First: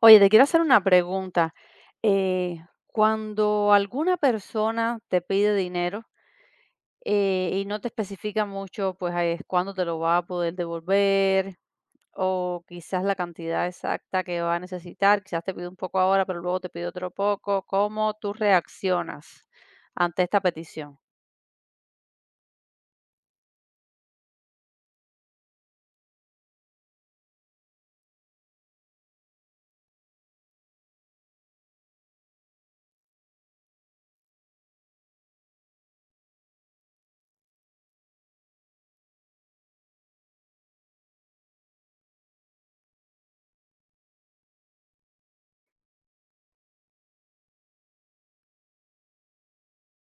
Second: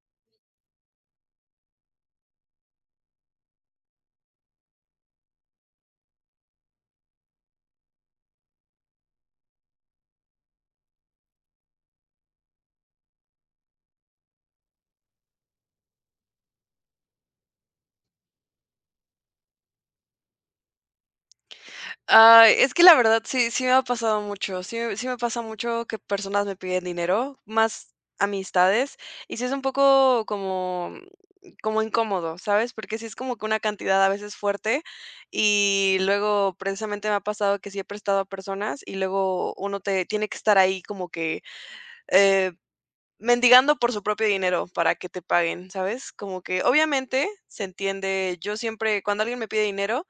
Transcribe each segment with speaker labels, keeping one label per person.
Speaker 1: Oye, te quiero hacer una pregunta. Eh, Cuando alguna persona te pide dinero y no te especifica mucho, pues ahí es cuándo te lo va a poder devolver o quizás la cantidad exacta que va a necesitar, quizás te pide un poco ahora, pero luego te pide otro poco, ¿cómo tú reaccionas ante esta petición?
Speaker 2: Ay, es que la verdad sí me ha pasado mucho. Sí me pasa mucho que personas me piden dinero, más amistades, y sí es un poco como incómodo, ¿sabes? Porque sí es como que una cantidad a veces fuerte, y luego precisamente me ha pasado que sí he prestado a personas, y luego uno te tiene que estar ahí como que, eh, mendigando por su propio dinero para que te paguen, ¿sabes? Como que obviamente se entiende. Yo siempre cuando alguien me pide dinero,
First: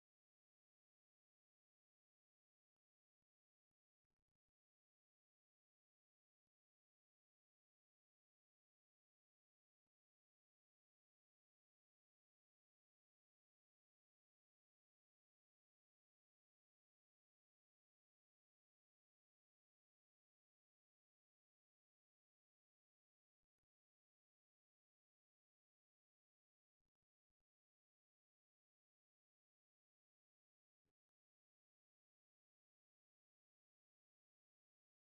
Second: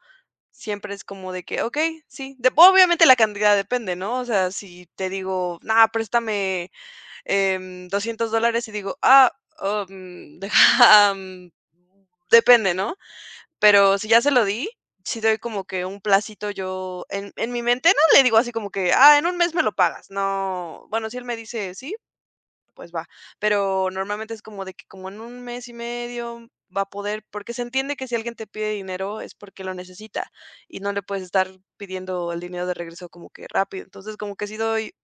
Speaker 2: siempre es como de que, okey, sí. De obviamente la cantidad depende, ¿no? O sea, si te digo: "No, préstame, $200 dólares", y digo: "Ah, oh, deja, ah, depende", ¿no? Pero si ya se lo di, si doy como que un placito yo en mi mente no le digo así como que: "Ah, en un mes me lo pagas". No, bueno, si él me dice: "Sí", pues va. Pero normalmente es como de que como en un mes y medio va a poder, porque se entiende que si alguien te pide dinero es porque lo necesita y no le puedes estar pidiendo el dinero de regreso como que rápido. Entonces, como que sí doy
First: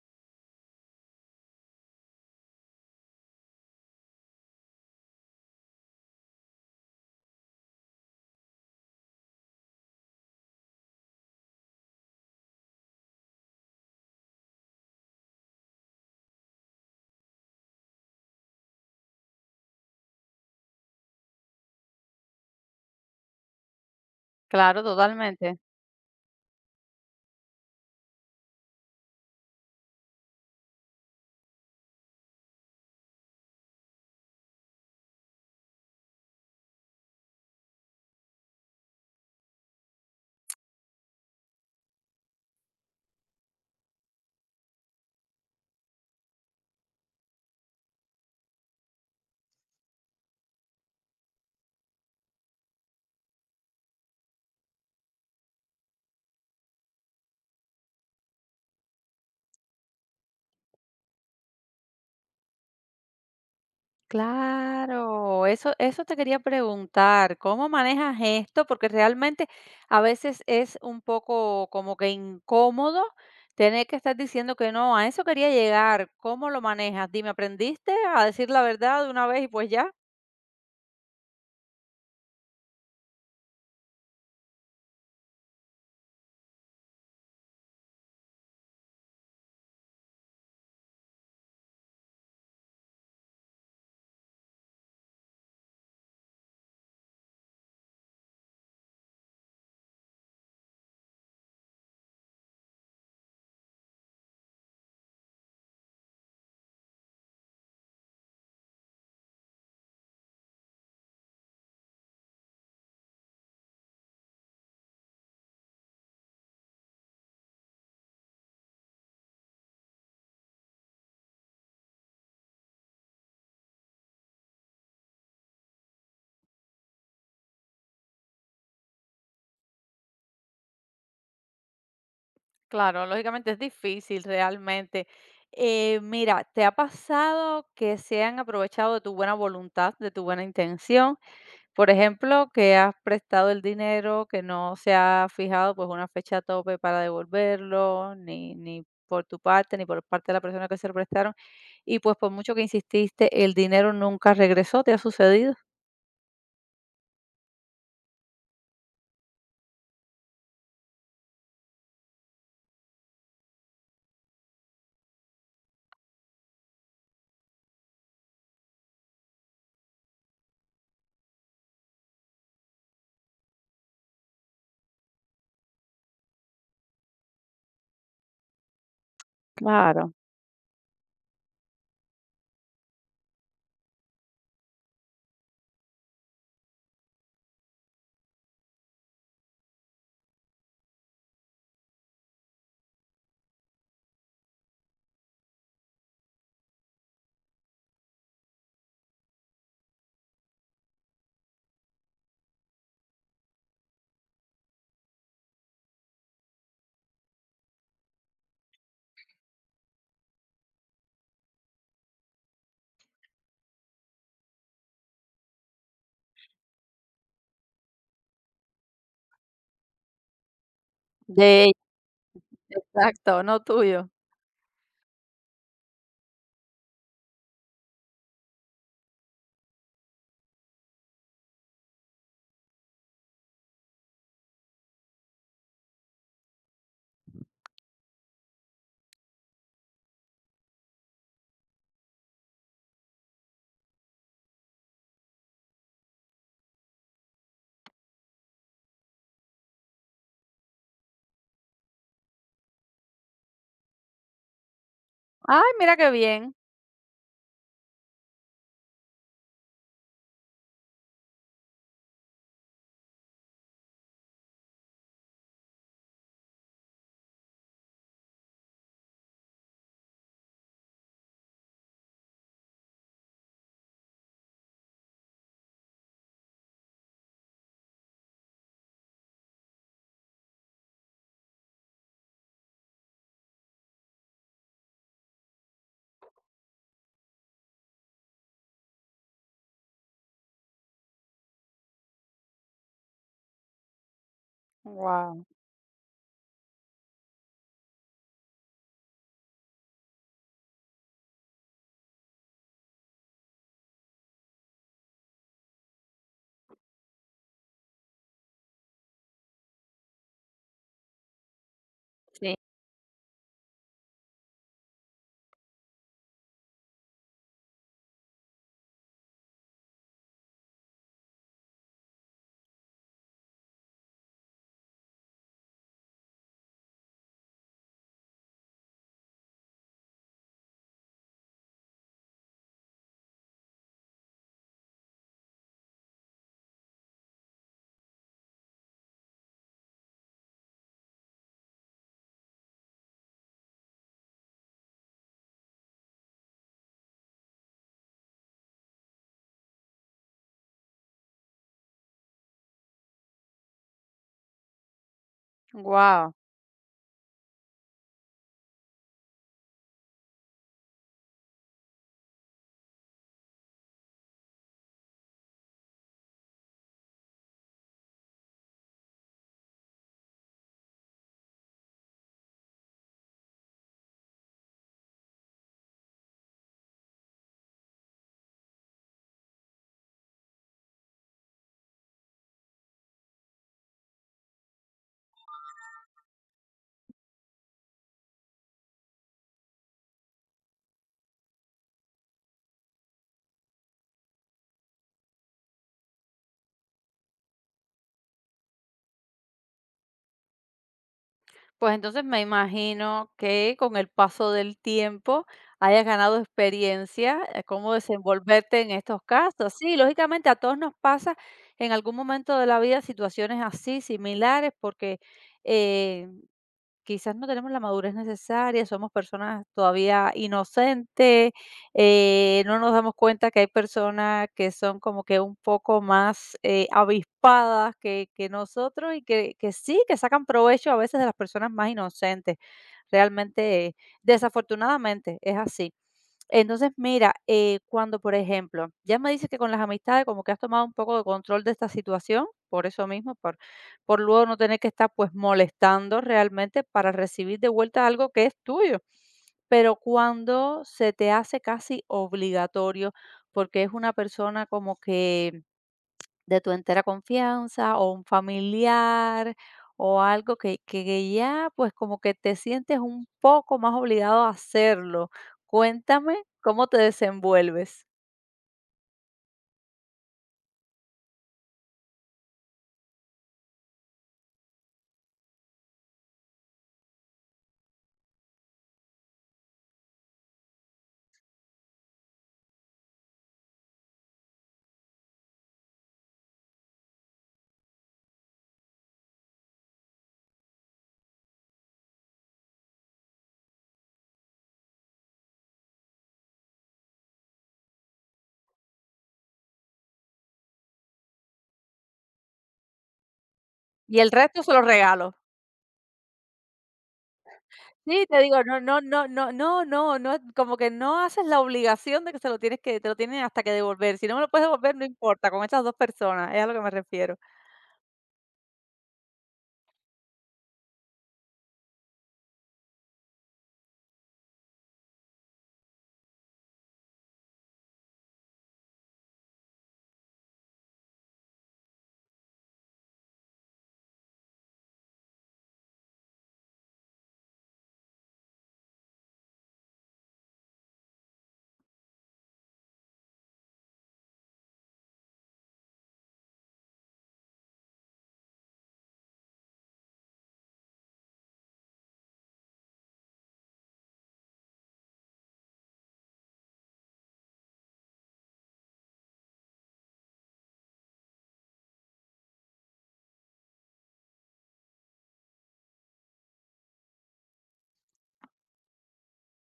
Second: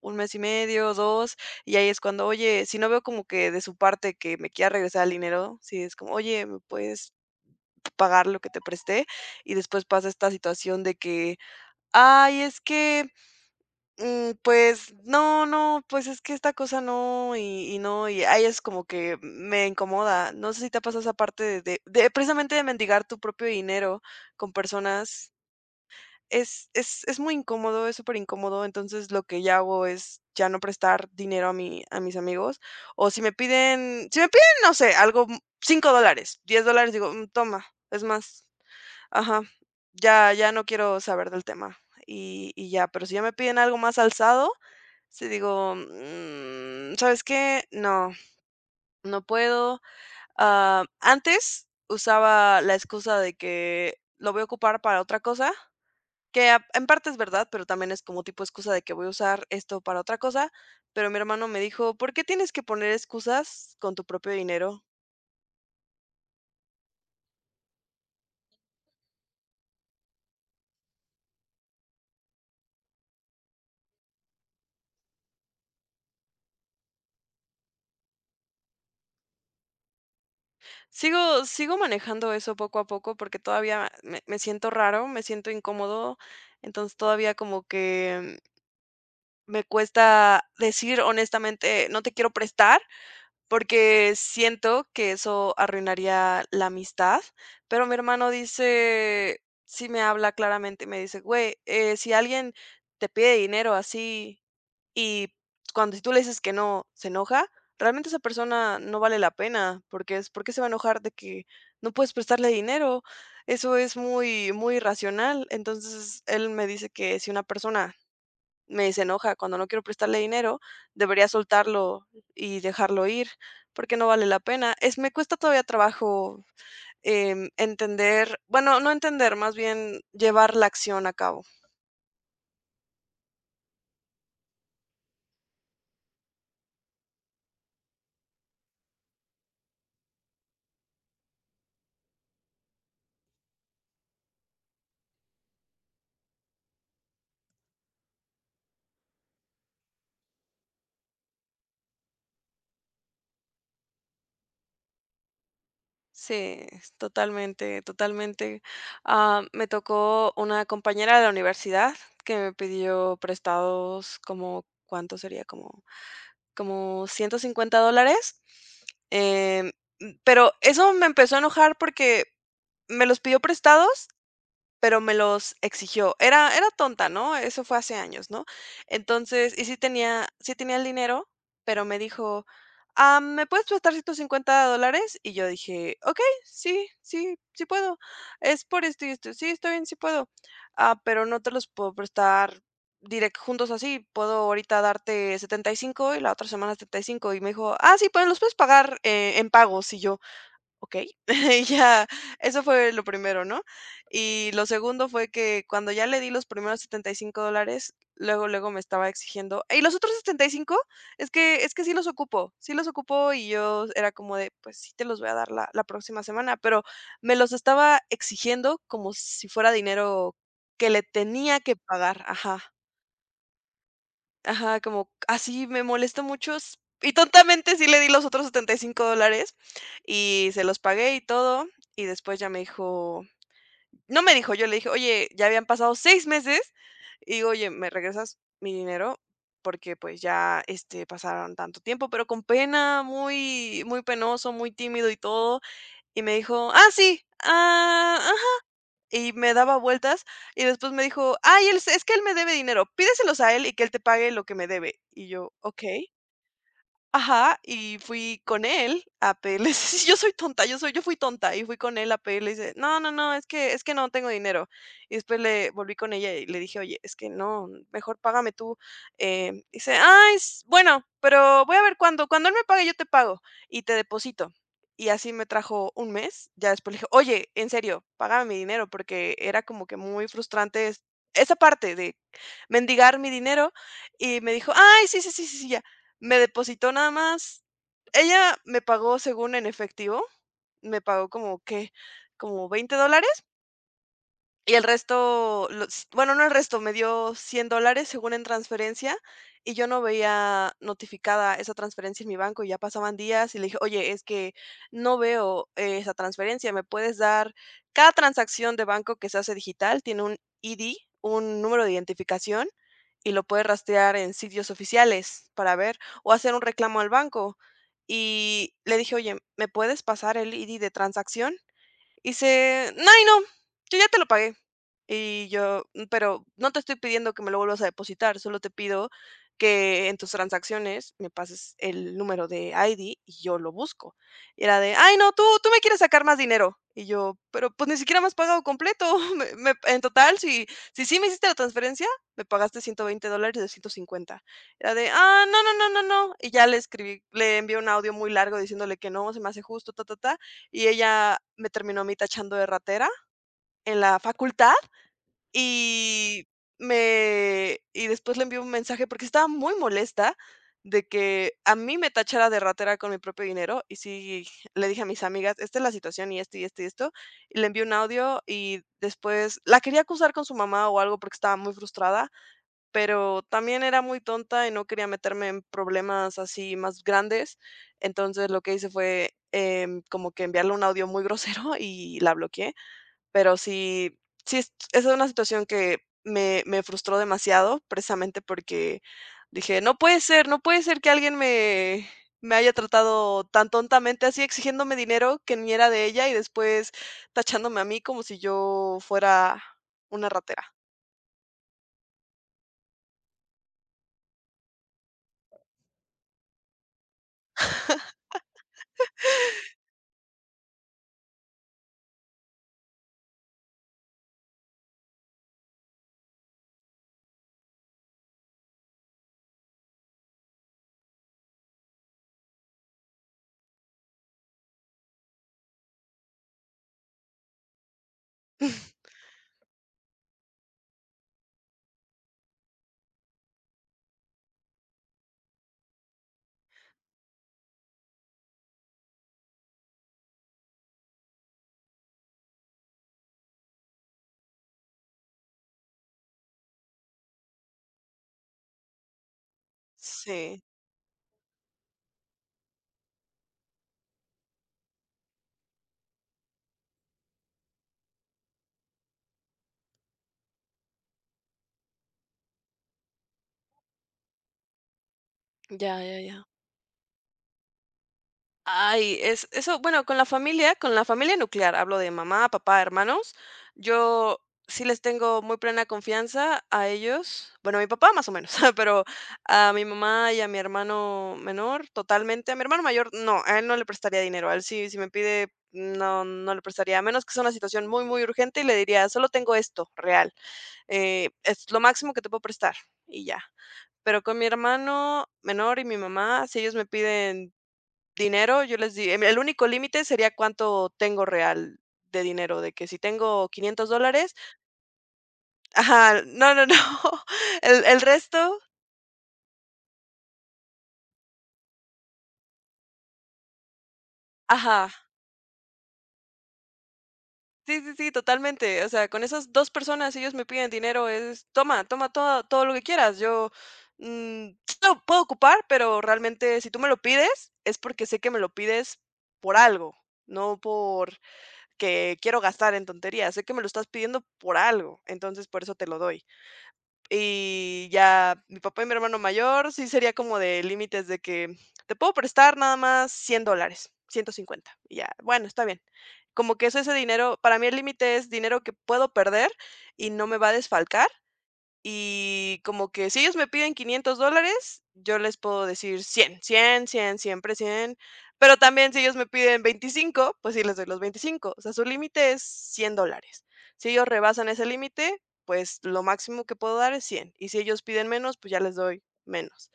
Speaker 2: un mes y medio, dos, y ahí es cuando, oye, si no veo como que de su parte que me quiera regresar el dinero, si es como, oye, ¿me puedes pagar lo que te presté? Y después pasa esta situación de que, ay, es que... pues no, no, pues es que esta cosa no, y no, y ahí es como que me incomoda. No sé si te ha esa parte de precisamente de mendigar tu propio dinero con
Speaker 1: Claro,
Speaker 2: personas.
Speaker 1: totalmente.
Speaker 2: Es muy incómodo, es súper incómodo. Entonces lo que ya hago es ya no prestar dinero a mis amigos. O si me piden, no sé, algo, $5, $10, digo: toma, es más. Ajá, ya, ya no quiero saber del tema". Y ya, pero si ya me piden algo más alzado, sí, digo: ¿Sabes qué? No, no puedo". Ah, antes usaba la excusa de que lo voy a ocupar para otra cosa, que en parte es verdad, pero también es como tipo excusa de que voy a usar esto para otra cosa. Pero mi hermano me dijo: ¿por qué tienes que poner excusas con tu propio dinero?
Speaker 1: Claro, eso te quería preguntar, ¿cómo manejas esto? Porque realmente a veces es un poco como que incómodo tener que estar diciendo que no, a eso quería llegar, ¿cómo lo manejas? Dime, ¿aprendiste a decir la verdad de una vez y pues ya?
Speaker 2: Sigo manejando eso poco a poco porque todavía me siento raro, me siento incómodo. Entonces todavía como que me cuesta decir honestamente: no te quiero prestar. Porque siento que eso arruinaría la amistad, pero mi hermano dice, sí me habla claramente, me dice: güey, si alguien te pide dinero así y cuando si tú le dices que no, se enoja, realmente esa persona no vale la pena, porque es, ¿porque se va a enojar de que no puedes prestarle dinero? Eso es muy, muy irracional. Entonces él me dice que si una persona me enoja, cuando no quiero prestarle dinero, debería soltarlo y dejarlo ir, porque no vale la pena. Es me cuesta todavía trabajo, entender, bueno, no entender, más bien llevar la acción a cabo.
Speaker 1: Claro, lógicamente es difícil realmente. Mira, ¿te ha pasado que se han aprovechado de tu buena voluntad, de tu buena intención? Por ejemplo, que has prestado el dinero, que no se ha fijado pues una fecha tope para devolverlo, ni por tu parte, ni por parte de la persona que se lo prestaron. Y pues por mucho que insististe, el dinero nunca regresó. ¿Te ha sucedido?
Speaker 2: Sí, es totalmente, totalmente. Ah, me tocó una compañera de la universidad que me pidió prestados como, ¿cuánto sería? Como $150, em, pero eso me empezó a enojar porque me los pidió prestados pero me los exigió. Era tonta, ¿no? Eso fue hace años, ¿no? Entonces, y sí
Speaker 1: Claro.
Speaker 2: tenía sí tenía el dinero, pero me dijo: "Ah, ¿me puedes prestar $150?". Y yo dije: "Okey, sí, sí, sí puedo. Es por esto y esto. Sí, está bien, sí puedo. Ah, pero no te los puedo prestar direct juntos así. Puedo ahorita darte 75 y la otra semana 75". Y cinco. Y me dijo: "Ah, sí, pues los puedes pagar, en pagos". Y yo: "Okey". Y ya, eso fue lo primero, ¿no? Y lo segundo fue que cuando ya le di los primeros $75, luego, luego me estaba exigiendo: "¿Y los otros 75? Es que sí los ocupo, sí los ocupo". Y yo era como de: "Pues sí te los voy a dar la próxima semana", pero me los estaba exigiendo como si fuera dinero que le tenía
Speaker 1: De
Speaker 2: que pagar. Ajá.
Speaker 1: exacto, no tuyo.
Speaker 2: Ajá, como así me molesta mucho s y tontamente sí le di los otros $75 y cinco dólares y se los pagué y todo, y después ya me dijo, no me dijo, yo le dije: "Oye, ya habían pasado 6 meses". Y digo: "Oye, ¿me regresas mi dinero? Porque, pues, ya, este, pasaron tanto tiempo", pero con pena, muy muy penoso, muy tímido y todo, y me dijo: "Ah, sí, ah", y me daba vueltas, y después me dijo: "Ay, él es que él me debe dinero, pídeselos a él y que él te pague lo que me debe". Y yo:
Speaker 1: Ay, mira
Speaker 2: "Okey".
Speaker 1: qué bien.
Speaker 2: Ajá, y fui con él a pedirle. Sí, yo soy tonta, yo fui tonta, y fui con él a pedirle, y dice: "No, no, no, es que no tengo dinero". Y después le volví con ella y le dije: "Oye, es que no, mejor págame tú". Dice: "Ay, s bueno, pero voy a ver cuándo, cuando él me pague, yo te pago y te deposito". Y así me trajo un mes, ya después le dije: "Oye, en serio, págame mi dinero", porque era como que muy frustrante es esa parte de mendigar mi dinero, y me dijo: "Ay, sí, sí, sí, sí, sí, ya". Me depositó nada más, ella me pagó según en efectivo, me pagó como, que como $20 y el
Speaker 1: Wow.
Speaker 2: resto, los, bueno, no el resto, me dio $100, según en transferencia, y yo no veía notificada esa transferencia en mi banco, y ya pasaban días, y le dije: "Oye, es que no veo esa transferencia, ¿me puedes dar?". Cada transacción de banco que se hace digital tiene un ID, un número de
Speaker 1: Sí.
Speaker 2: identificación, y lo puedes rastrear en sitios oficiales para ver, o hacer un reclamo al banco. Y le dije: "Oye, ¿me puedes pasar el ID de transacción?". Y dice: "Ay, no, yo ya te lo pagué". Y yo: "Mm". "Pero no te estoy pidiendo que me lo vuelvas a depositar, solo te pido que en tus transacciones me pases el número de ID y yo lo busco". Y era de: "Ay, no, tú me quieres sacar más dinero". Y yo: "Pero, pues, ni siquiera me has pagado completo. Me me en total, si sí me hiciste la transferencia, me pagaste $120 de 150". Era de: "Ah, no, no, no, no, no". Y ya le escribí, le envié un audio muy largo diciéndole que no se me hace justo, ta, ta, ta, y ella me terminó a mí tachando de ratera en la facultad,
Speaker 1: Wow.
Speaker 2: y me y después le envié un mensaje porque estaba muy molesta de que a mí me tachara de ratera con mi propio dinero, y sí le dije a mis amigas: esta es la situación y esto y esto y esto, y le envié un audio, y después la quería acusar con su mamá o algo porque estaba muy frustrada, pero también era muy tonta y no quería meterme en problemas así más grandes. Entonces lo que hice fue como que enviarle un audio muy grosero. Y la bloqueé. Pero sí, sí, esa es una situación que me frustró demasiado, precisamente porque dije, no puede ser, no puede ser que alguien me haya tratado tan tontamente así, exigiéndome dinero que ni era de ella y después tachándome a mí como si yo fuera una ratera.
Speaker 1: Pues entonces me imagino que con el paso del tiempo hayas ganado experiencia, cómo desenvolverte en estos casos. Sí, lógicamente a todos nos pasa en algún momento de la vida situaciones así, similares, porque eh, quizás no tenemos la madurez necesaria, somos personas todavía inocentes, no nos damos cuenta que hay personas que son como que un poco más avispadas que nosotros y que sí, que sacan provecho a veces de las personas más inocentes. Realmente, desafortunadamente, es así. Entonces, mira, cuando, por ejemplo, ya me dices que con las amistades como que has tomado un poco de control de esta situación, por eso mismo, por luego no tener que estar pues molestando realmente para recibir de vuelta algo que es tuyo. Pero
Speaker 2: Sí,
Speaker 1: cuando se te hace casi obligatorio, porque es una persona como que de tu entera confianza o un familiar o algo que ya pues como que te sientes un poco más obligado a hacerlo.
Speaker 2: ya, ya,
Speaker 1: Cuéntame
Speaker 2: ya.
Speaker 1: cómo te desenvuelves.
Speaker 2: Ay, es eso, bueno, con la familia nuclear, hablo de mamá, papá, hermanos, yo sí les tengo muy plena confianza a ellos. Bueno, a mi papá más o menos, pero a mi mamá y a mi hermano menor totalmente. A mi hermano mayor no, a él no le prestaría dinero, a él sí, si me pide, no, no le prestaría, a menos que sea una situación muy, muy urgente y le diría: "Solo tengo esto, real, es lo máximo que te puedo prestar", y ya. Pero con mi hermano menor y mi mamá, si ellos me piden dinero, yo les di el único límite sería cuánto tengo real de dinero, de que si tengo quinientos
Speaker 1: Y el
Speaker 2: dólares
Speaker 1: resto se lo regalo.
Speaker 2: ajá, no, no, no, el
Speaker 1: Sí, te
Speaker 2: resto
Speaker 1: digo, no no no no no no no, como que no haces la obligación de que se lo tienes que te lo tienes hasta que devolver. Si no me lo puedes
Speaker 2: ajá,
Speaker 1: devolver, no importa, con esas dos personas, es a lo que me refiero.
Speaker 2: sí, sí, sí, totalmente, o sea, con esas 2 personas, si ellos me piden dinero, es: "Toma, toma todo todo lo que quieras", yo, sí lo puedo ocupar, pero realmente si tú me lo pides, es porque sé que me lo pides por algo, no por que quiero gastar en tonterías, sé que me lo estás pidiendo por algo, entonces por eso te lo doy. Y ya mi papá y mi hermano mayor sí sería como de límites de que te puedo prestar nada más $100 150 y ya, bueno, está bien. Como que es ese dinero, para mí el límite es dinero que puedo perder y no me va a desfalcar, y como que si ellos me piden $500, yo les puedo decir 100 100 100 siempre 100, pero también si ellos me piden 25 pues sí les doy los 25 o sea, su límite es $100. Si ellos rebasan ese límite, pues lo máximo que puedo dar es 100 y si ellos piden menos, pues ya les doy menos.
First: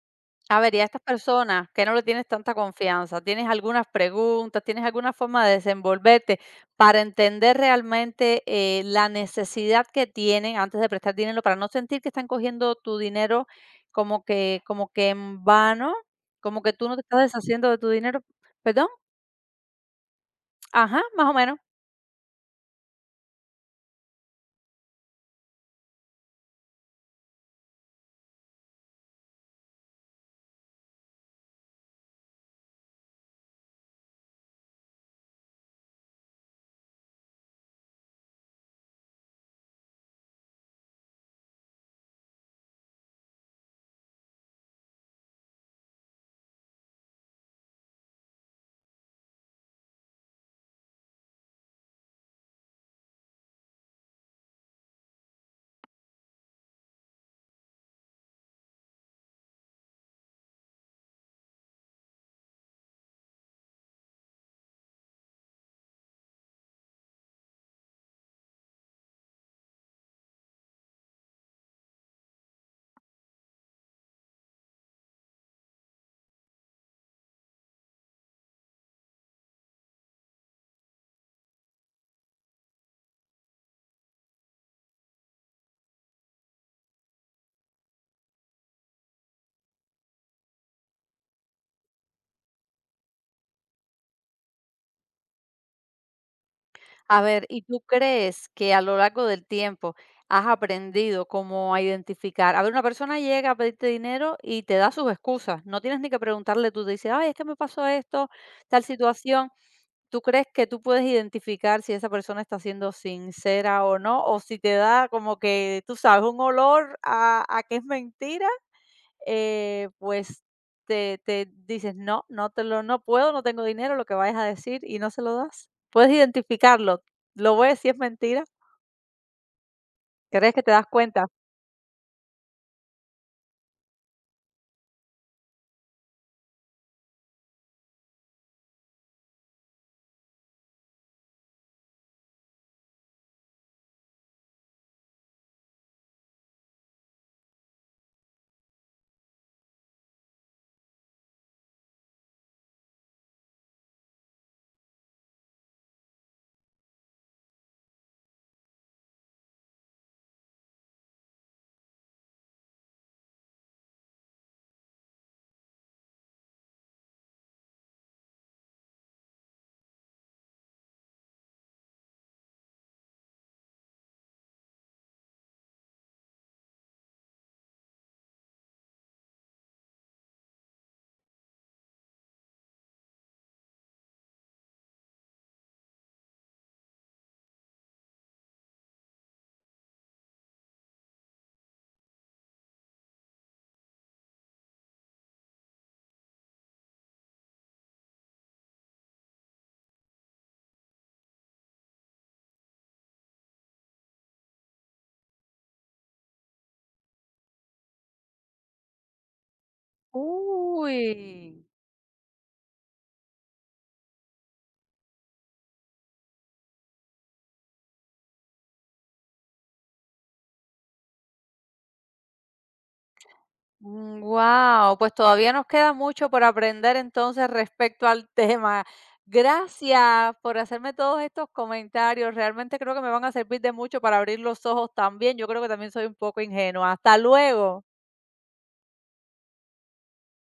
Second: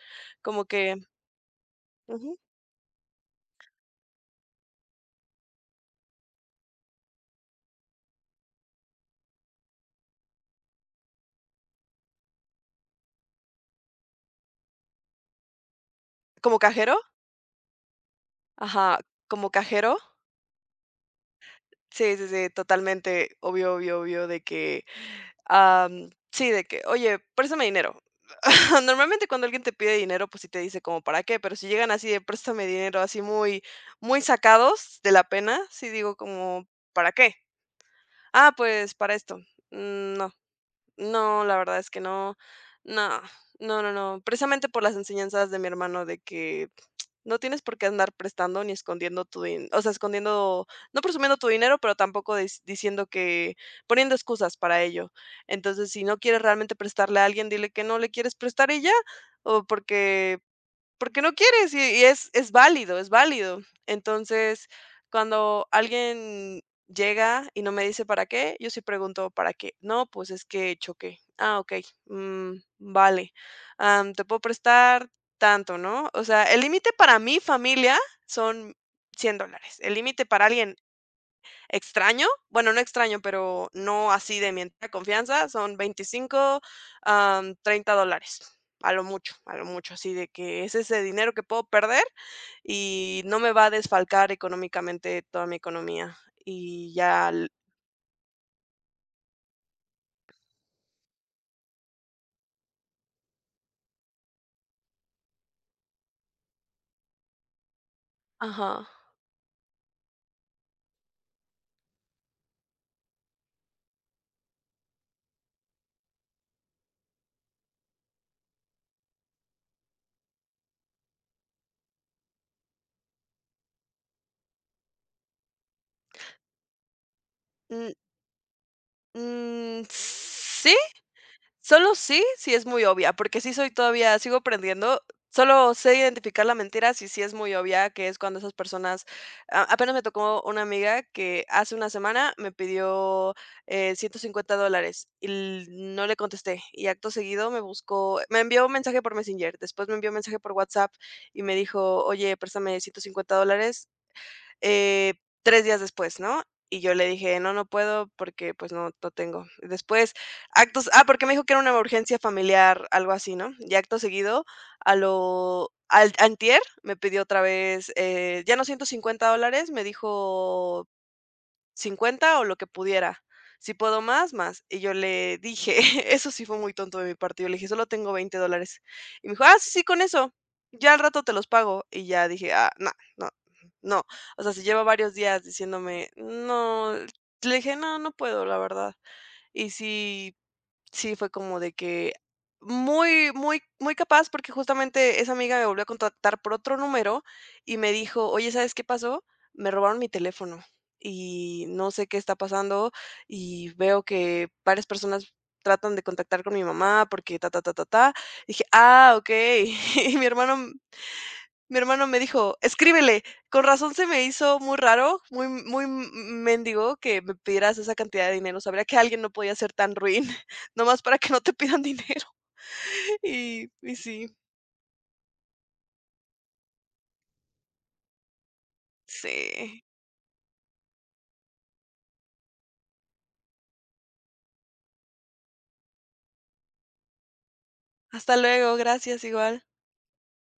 Speaker 1: A
Speaker 2: Como
Speaker 1: ver, y a
Speaker 2: que
Speaker 1: estas personas que no le tienes
Speaker 2: ujú,
Speaker 1: tanta confianza, ¿tienes algunas preguntas, tienes alguna forma de desenvolverte para entender realmente, la necesidad que tienen antes de prestar dinero, para no sentir que están cogiendo tu dinero como que en vano,
Speaker 2: ¿como
Speaker 1: como que tú
Speaker 2: cajero?
Speaker 1: no te estás deshaciendo de tu dinero? ¿Perdón?
Speaker 2: Ajá, como cajero.
Speaker 1: Ajá, más o menos.
Speaker 2: Sí, sí, sí, totalmente, obvio, obvio, obvio, de que sí, de que: "Oye, préstame dinero". Normalmente cuando alguien te pide dinero, pues sí te dice como para qué, pero si llegan así de: "Préstame dinero", así muy muy sacados de la pena, sí digo como: "¿Para qué?". "Ah, pues para esto". "Mm, no, no, la verdad es que no, no, no, no, no". Precisamente por las enseñanzas de mi hermano de que no tienes por qué andar prestando ni escondiendo tu din o sea, escondiendo, no presumiendo tu dinero, pero tampoco dis diciendo que poniendo excusas para ello. Entonces, si no quieres realmente prestarle a alguien, dile que no le quieres prestar y ya, o porque no quieres, y es válido, es válido. Entonces, cuando alguien llega y no me dice para qué, yo sí pregunto: "¿Para qué?". "No, pues es que choqué". "Ah, okey, mm, vale. Te puedo prestar tanto", ¿no? O sea, el límite para mi familia son $100, el límite para alguien extraño, bueno, no extraño, pero no así de mi entera confianza, son 25 $30 a lo mucho, así de que es ese dinero que puedo perder y no me va a desfalcar económicamente toda mi economía. Y
Speaker 1: A
Speaker 2: ya
Speaker 1: ver,
Speaker 2: l
Speaker 1: ¿y tú crees que a lo largo del tiempo has aprendido cómo a identificar? A ver, una persona llega a pedirte dinero y te da sus excusas. No tienes ni que preguntarle, tú te dices, ay, es que me pasó esto, tal
Speaker 2: ajá.
Speaker 1: situación. ¿Tú crees que tú puedes identificar si esa persona está siendo sincera o no? O si te da como que, tú sabes, un olor a que es mentira pues te dices, no, no te lo, no puedo, no tengo dinero, lo que vayas a decir y no se lo das. Puedes identificarlo, lo ves si
Speaker 2: Mm,
Speaker 1: es mentira,
Speaker 2: mm,
Speaker 1: crees que te
Speaker 2: sí.
Speaker 1: das cuenta.
Speaker 2: Solo sí, sí es muy obvia, porque sí soy todavía sigo aprendiendo. Solo sé identificar la mentira si sí es muy obvia, que es cuando esas personas a apenas me tocó una amiga que hace una semana me pidió, $150 y l no le contesté, y acto seguido me envió un mensaje por Messenger, después me envió un mensaje por WhatsApp y me dijo: "Oye, préstame $150 eh, 3 días después, ¿no? Y yo le dije: "No, no puedo porque, pues, no tengo". Y después, porque me dijo que era una urgencia familiar, algo así, ¿no? Y acto seguido, a lo al antier me pidió otra vez, ya no $150, me dijo 50 o lo que pudiera. Si puedo más, más. Y yo le dije, eso sí fue muy tonto de mi parte. Yo le dije, solo tengo $20. Y me dijo, ah, sí, sí, con eso. Ya al rato te los pago. Y ya dije, ah, no, no, no. O sea, se lleva varios días diciéndome, no. Le dije, no, no puedo, la verdad. Y si Sí, fue como de que muy, muy, muy capaz, porque justamente esa amiga me volvió a contactar por otro número y me dijo, oye, ¿sabes qué pasó? Me robaron mi teléfono y no sé qué está pasando y veo que varias personas tratan de contactar con mi mamá porque ta, ta, ta, ta, ta. Dije, ah, ok. Y
Speaker 1: Uy,
Speaker 2: mi hermano me dijo: "Escríbele". Con razón se me hizo muy raro, muy muy mendigo que me pidieras esa cantidad de dinero. Sabría que alguien no podía ser tan ruin, nomás para que no te pidan dinero. Y sí,
Speaker 1: wow, pues todavía nos queda mucho por aprender entonces respecto al tema.
Speaker 2: sí.
Speaker 1: Gracias por hacerme todos estos comentarios. Realmente creo que me van a servir de mucho para abrir los ojos también. Yo creo que también soy un poco ingenua. Hasta luego.
Speaker 2: Hasta luego, gracias igual.